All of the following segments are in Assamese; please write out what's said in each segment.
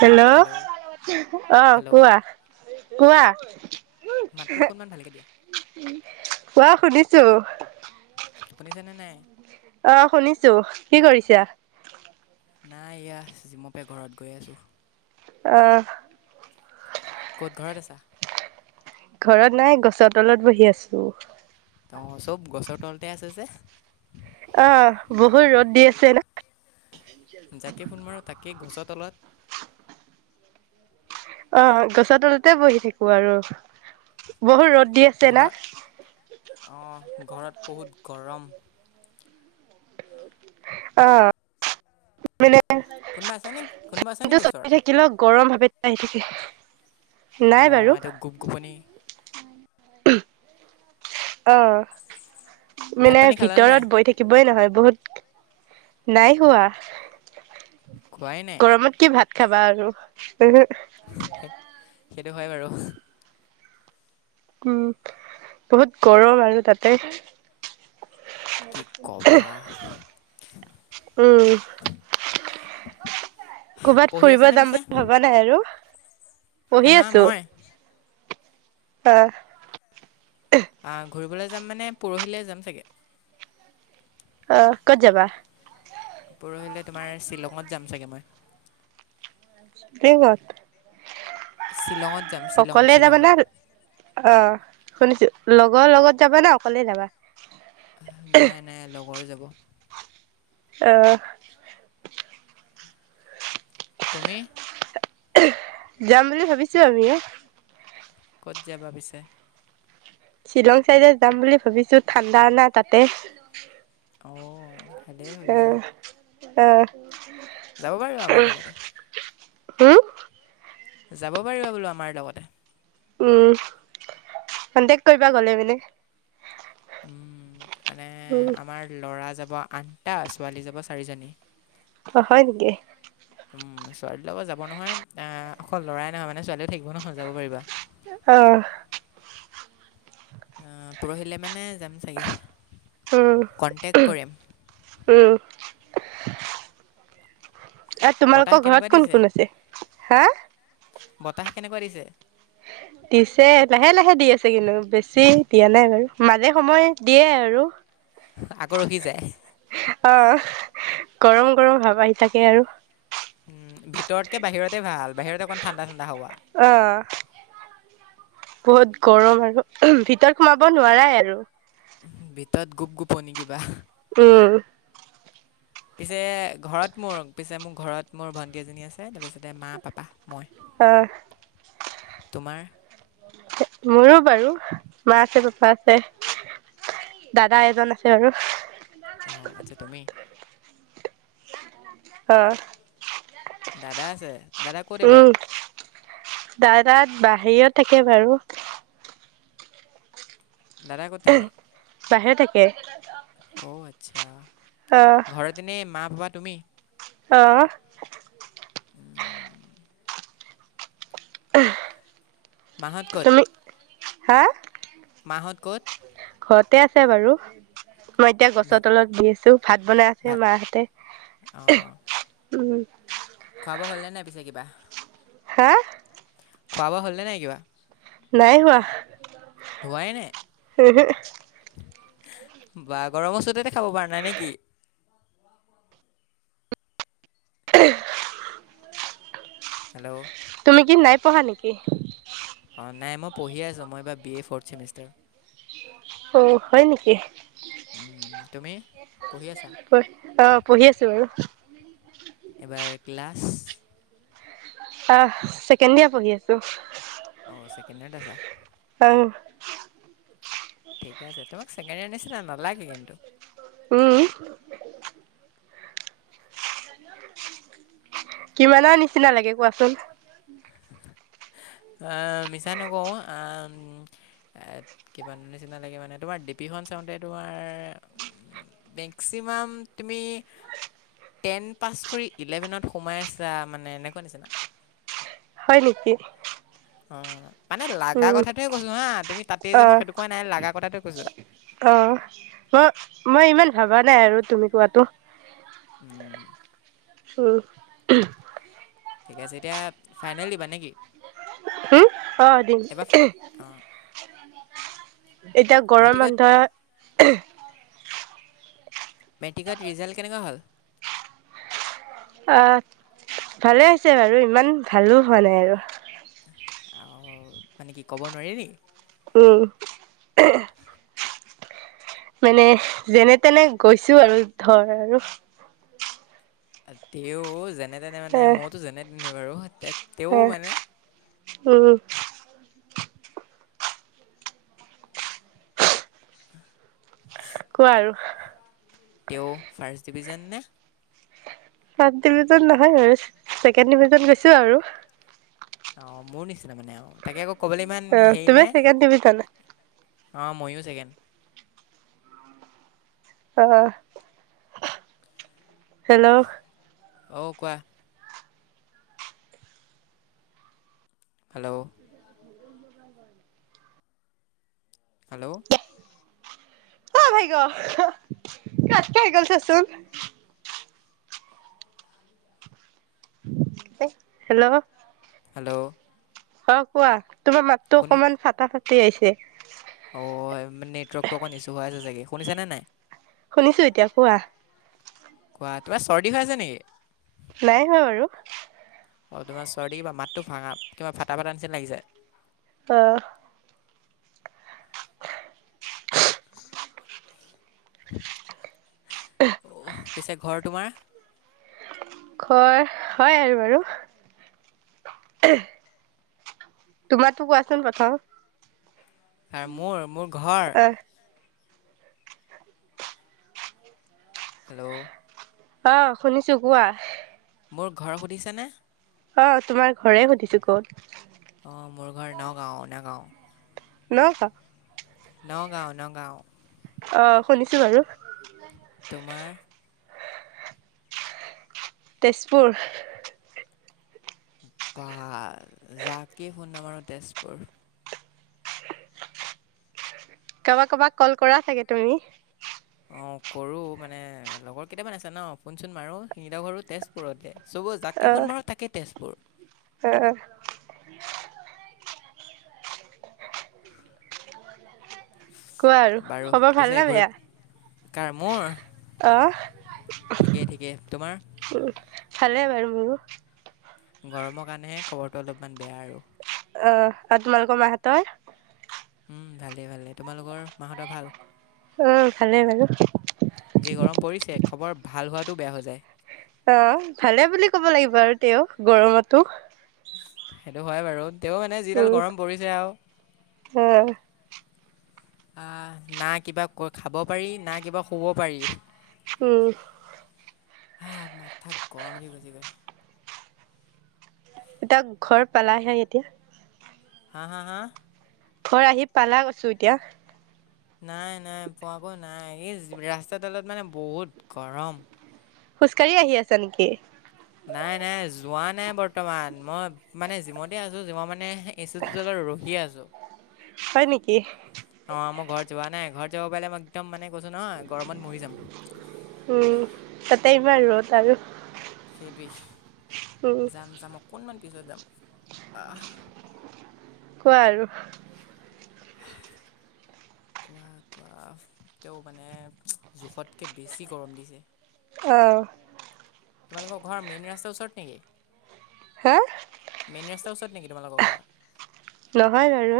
হেল্ল' অ', হেল্ল' কোৱা, কোৱা মাতটো অকণমান ভালকে দিয়া কোৱা, শুনিছো। শুনিছেনে নাই? অ', শুনিছো কি কৰিছা? নাই ইয়া, জিম পা ঘৰত গৈ আছোঁ অ', ক'ত ঘৰত আছা? ঘৰত নাই, গছৰ তলত বহি আছো চব, গছৰ তলতে আছে যে অ', বহুত ৰ'দ দি আছে ন জাকে ফোন মাৰো, তাকেই গছৰ তলত অ', গছৰ তলতে বহি থাকো আৰু, বহুত ৰ'দ দি আছে না ঘৰত অ', ঘৰত বহুত গৰম অ', মানে কোনোবা আছে নেকি কোনোবা আছে নেকি থাকিব। ওচৰত থাক ল গৰম ভাৱে আহি থাকে। নাই বাৰু অ', এইটো গোপগোপনি অ', ভাত মানে পানী খালানে নাই ভিতৰত বৈ থাক কিবই নহয়, বহুত নাই হোৱা খোৱাই নাই। গৰমত কি ভাত খাবা আৰু। সেইটো হয় বাৰু। উম, বহুত গৰম আৰু তাতে। কি ক'বা। উম [inaudible] ক'বাত পঢ়ি ফুৰিব আছানে যাম পিছে বুলি ভাবা নাই? নাই আৰু হা পঢ়ি হা আছোঁ মই আহ। ঘূৰিবলৈ যাম মানে পৰহিলৈ যাম চাগে। অ', ক'ত যাবা? পৰহিলৈ তোমাৰ শ্বিলঙত যাম চাগে মই। শ্বিলঙত। শ্বিলঙত যাম শ্বিলং, শ্বিলং। অ', শুনিছোঁ লগৰ লগত যাবা নে অকলে যাবা? নাই, নাই লগৰ যাব। অ'। তুমি? যাম বুলি ভাবিছোঁ আমিও। ক'ত যাবা পিছে? শ্বিলং চাইডে যাম বুলি ভাবিছোঁ ঠাণ্ডা না তাতে। অ'। উম, উম। যাব পাৰিবা আমাৰ লগতে। হম যাব পাৰিবা বোলো আমাৰ লগতে। উম, কণ্টেক কৰিবা গ'লে মানে। মানে উম আমাৰ ল'ৰা যাব আঠটা ছোৱালী যাব চাৰিজনী। অ', হয় নেকি। উম, ছোৱালীলগৰ যাব নহয় আহ অকল লৰাই নহয় মানে ছোৱালীও থাকিব নহয় যাব পাৰিবা। অ'। পৰহিলে মানে যাম চাগে। উম, কণ্টেক্ট কৰিম উম। আৰু বতাহ তোমালোকৰ কেনেকুৱা ঘৰত কোন, দিছে কোন আছে হা। বতাহ কেনেকুৱা দিছে? দিছে লাহে, লাহে দি আছে কিন্তু বেছি দিয়া নাই বাৰু মাজে সময় দিয়ে আৰু। [inaudible] আকৌ ৰখি যায়। অ', গৰম, গৰম ভাব আহি থাকে আৰু। উম, ভিতৰতকে বাহিৰতে ভাল বাহিৰত অকণ ঠাণ্ডা, ঠাণ্ডা হাৱা। অ'। বহুত গৰম আৰু ভিতৰত সোমাব নোৱাৰাই আৰু। ভিতৰত গোপ গোপনি কিবা। উম। পিছে ঘৰত মোৰ পিছে মোৰ ঘৰত মোৰ ভন্টি এজনী আছে তাৰ পিছতে মা, পাপা, মই। অ'। তোমাৰ? মোৰো বাৰু মা আছে পাপা আছে। দাদা এজন আছে বাৰু। অ', আচ্ছা তুমি। অ'। দাদা আছে। দাদা ক'ত উ, এইবাৰ দাই তাত বাহিৰত থাকে বাৰু। দাদা ক'ত থাকে বাহিৰত থাকে। অ' আতছা, অ ঘৰত এনে মা ভাবা তুমি। অ'। [inaudible] মাহঁত ক'ত? তুমি হা? মাহঁত ক'ত? ঘৱতে আছে বাৰু। মই এতিয়া গছৰ ভাত তলত বি আছোঁ। ভাত বনাই আছে ভাত মাহঁতে। অঁ অঁ উ। খোৱা বোৱা হ'লনে নাই পিছে কিবা? হা? খোৱা বোৱা হ'লনে নাই কিবা? নাই হোৱা। ধোৱাই নাই উহো। বা গৰম চুততে খাব পৰা নাই নে কি? [inaudible] হেল্ল'। তুমি কি নাই পঢ়া নেকি? অ' নাই মই পঢ়িয়ে আছোঁ। মই এইবাৰ বি এ ফৰ্থ চেমিষ্টাৰ। অ' হয় নেকি? তুমি পঢ়ি আছা পঢ়, অ' পঢ়ি আছোঁ বাৰু। এবাৰ ক্লাছ। আহ, ছেকেণ্ডিয়ে পঢ়ি আছোঁ। অ' ছেকেণ ইয়েত আছাঁ। অ'। ঠিকে আছে। তোমাক ছেকেণ ইয়ে নিচিনা নালাগে কিন্তু। উ। কিমানৰ নিচিনা লাগে কোৱাচোন। আ মিছা নকৌ আ এত, কিবান নিচিনা লাগে মানে, তোমাৰ ডিপিখন চাওঁতে তোমাৰ মেক্সিমাম তুমি টেন পাছ কৰি ইলেভেনত সোমাই আছাঁ মানে এনেকুৱা নিচিনা। হয় নেকি? অ' মানে লাগা উম কথাটোৱে কৈছোঁ হা। তুমি তাতেই অ যে মই সেটো কোৱা নাই, লাগা কথাটো কৈছোঁ। অ' ম, মই ইমান ভাবা নাই আৰু তুমি কোৱাটো। উ। উ। ঠিকে আছে এতিয়া ফাইনেল দিবা নে কি? হ, অ' দিম। ফা- অঁ এতিয়া গৰম মেট্ৰিকত বন্ধ মেট্ৰিকত ৰিজাল্ট কেনেকুৱা হ'ল? অ' ভালে হৈছে বাৰু, ইমান ভালো হোৱা নাই আৰু। অ' মানে কি ক'ব নোৱাৰি নি? উ। মানে যেনে তেনে গৈছোঁ আৰু ধৰ আৰু। আ তেওঁ যেনে তেনে মানে, মওতো যেনে তেনে বাৰু তে তেওঁ আ, মানে উ। [inaudible] কোৱা আৰু। তেওঁ ফাৰ্ষ্ট ডিভিজন নে? ফাৰ্ষ্ট ডিভিজন নহয় ব ছেকেণ্ড ডিভিজন গৈছোঁ আৰু। অ', মোৰ নিচিনা মানে। অ', তাকে আকৌ ক'বলৈ ইমান অ হেৰি তুমি নে। ছেকেণ্ড ডিভিজন অ', ময়ো ছেকেণ্ড। অ', হেল্ল' অ', কোৱা। হেল্ল' [unintelligible] হেল্ল' [inaudible] কাত খাই গ'ল ছাচোন। হেল্ল'। হেল্ল' অ, কোৱা। তোমাৰ মাততো অকমান ফটা ফাটি আহিছে। অ, নেটৱৰ্কতটো অকমান ইছ্যু হৈ আছে চাগে শুনিছে নে নাই? শুনিছোঁ এতিয়া কোৱা। কোৱা তিবা চৰ্দি হৈ আছে নেকি? নাই হোৱা বাৰু। অ, তোমাৰ চৰ্দি কিবা মাতটো ভাঙা কিবা ফটা ফাটা নিচিনা লাগিছে। অ, অ, পিছে ঘৰ তোমাৰ? ঘৰ হয় আৰু বাৰু। তোমাৰটো কোৱাচোন প্ৰথম। [inaudible] মোৰ মোৰ ঘৰ, আহ হেল্ল' অ, শুনিছো কোৱা। মোৰ ঘৰ সুধিছেনেে? অ, তোমাৰ ঘৰে সুধিছোঁ ক'ত। অ, মোৰ ঘৰ নগাঁও নগাঁও। [inaudible] নগাঁও নগাঁও। অ, শুনিছোঁ বাৰু। তোমাৰ? তেজপুৰ। বা যাকেই জাকে ফোন নামৰো তেজপুৰ। কাৰোবাক কাৰবাক কল কৰা চাগে তুমি? অ, কৰো মানে লগৰ কেইটামান আছে ন শুনচোন মাৰো শিঙিলা ঘৰো তেজপুৰতে। চব অ যাকে ফোোনমাৰক তাকে তেজপুৰ। অ, কোৱা আৰু বাৰু খবৰ ভাল পিছে নে ঘূৰি, বেয়া? কাৰ মোৰ? অ', ঠিকেই ঠিকে, তোমাৰ? উ, ভালে বাৰু মোৰো। গৰমৰ কাৰণেহে খবৰটো অলপমান বেয়া আৰু। অ, তোমালোকৰ মা হতৰ? উম, ভালেই ভালেই। তোমালোকৰ মাহঁতৰ ভাল? অ, ভালে বাৰু। যি গৰম পৰিছে? খবৰ ভাল হোৱাটো বেয়া হৈ যায়। অ, ভালে বুলি ক'ব লাগিব আৰু তেওঁ গৰমতো। সেইটো হয় বাৰু তেওঁ মানে যিডাল উম, গৰম পৰিছে আৰু। অ', না কিবা খাব পাৰি না কিবা শুব পাৰি। উম। হা, মাথা গৰম উঠ গৈছে গৈ। এতিয়া ঘৰ পালাহে এতিয়া। হা, হা, হা? ঘৰ আহি পালা কৈছো এতিয়া। নাই নাই পোৱাকৈ নাই, এই ৰাস্তাডালত মানে বহুত গৰম। খোজ কাঢ়ি আহি আছা নেকি? নাই নাই যোৱা নাই বৰ্তমান, মই মানে জিমতে আছোঁ, জিমত মানে হেই এচি টোৰ তলত ৰহিয়ে আছোঁ। হয় নেকি? অ' মোৰ ঘৰত যোৱা নাই, ঘৰত যাব পাৰে মই একদম মানে কৈছোঁ নহয় গৰমত মৰি যাম। উম, তাতে ইমান ৰ'দ আৰু। উম, সেইটোৱেই। যাম যাম অকণমান পিছত যাম। আহ কোৱা আৰু? [inaudible] কোৱা কোৱা, তেওঁ মানে জোখতকে বেছি গৰম দিছে। অ'। তোমালোকৰ ঘৰ মেইন ৰাস্তাৰ ওচৰত নেকি? হে? মেইন ৰাস্তাৰ ওচৰত নেকি তোমালোকৰ ঘৰ? নহয় বাৰু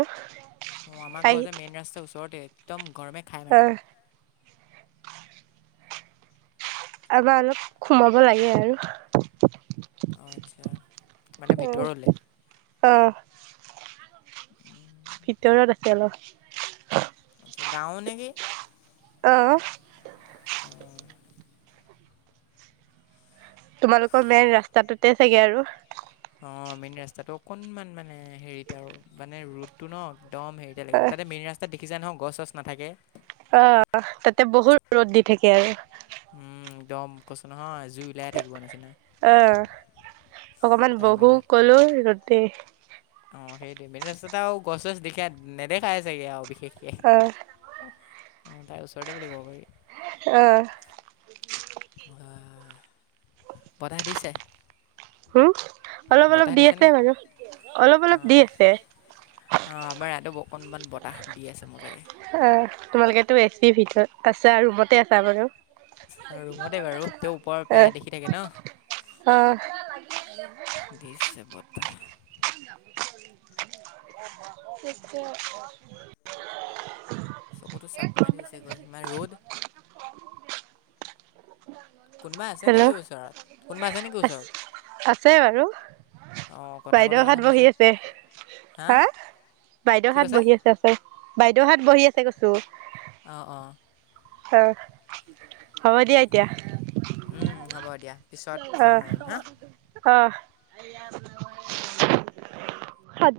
অ' আমাৰ আহি ঘৰ যে মেইন ৰাস্তাৰ ওচৰতে, একদম গৰমে খাই মাৰে। অ', আমাৰ অলপ সোমাব লাগে আৰু। অ' আচ্ছা, মানে অ', ভিতৰলে? অ', ভিতৰত আছে অলপ। আচ্ছা, গাওঁ নেকি? অ'। তোমালোকৰ মেইন ৰাস্তাটোতে চাগে আৰু। অ' মেইন ৰাস্তাটো অকনমান মানে হেৰিত আৰু মানে ৰুদটো ন' একদম হেৰি তেতিয়ালৈকে, অ', তাতে মেইন ৰাস্তাত দেখিছা নহয় গছ চছ নাথাকে। অ' তাতে বহুত ৰ'দ দি থাকে আৰু। উম, একদম কৈছোঁ নহয়। জুই ওলাই থাকিব নিচিনা আ, অকমান মেইন বহু ক'লো ৰ'দে। অ' সেইটোৱে। মেইন ৰাস্তাতে আৰু গছ ছজ দেখীয়া নেদেখাই চাগে আৰু বিশেষকে। অ', অ' তাৰ ওচৰতে বুলি ক'ব পাৰি। অ'। আ, বতাহ দিছে। হু, অলপ অলপ বতাহ দি আছে দিছেনে বাৰু, অলপ অ অলপ দি আছে। অ' আমাৰ ইয়াতো অকনমান বতাহ দি আছে মজাকে। অ' তোমালোকেতো এচি ভিতৰত আছা, ৰুমতে আছা বাৰু। ৰুমতে বাৰু। তেওঁ ওপৰৰ প্ৰায় অ', দেখি থাকে ন'। অ', দিছে বতাহ। তাকে চকুটো চাপ মাৰি ধৰিছেগৈ, সিমান ৰ'দ। কোনোবা আছে হেল্ল' নেকি ওচৰত কোনোবা আছে নেকি আ, ওচৰত আছে বাৰু। অঁ কথা কথা বাইদেউহত বহি শুনিছোঁ আছে। হা, কি বাইদেউহত কৈছা বহি আছে, আছে বাইদেউহত বহি আছে কৈছোঁ। অ', অ'। অ' হ'ব দিয়া এতিয়া। উম, হ'ব দিয়া। পিছত ফোন মাৰিম হা অ', অ'। সাত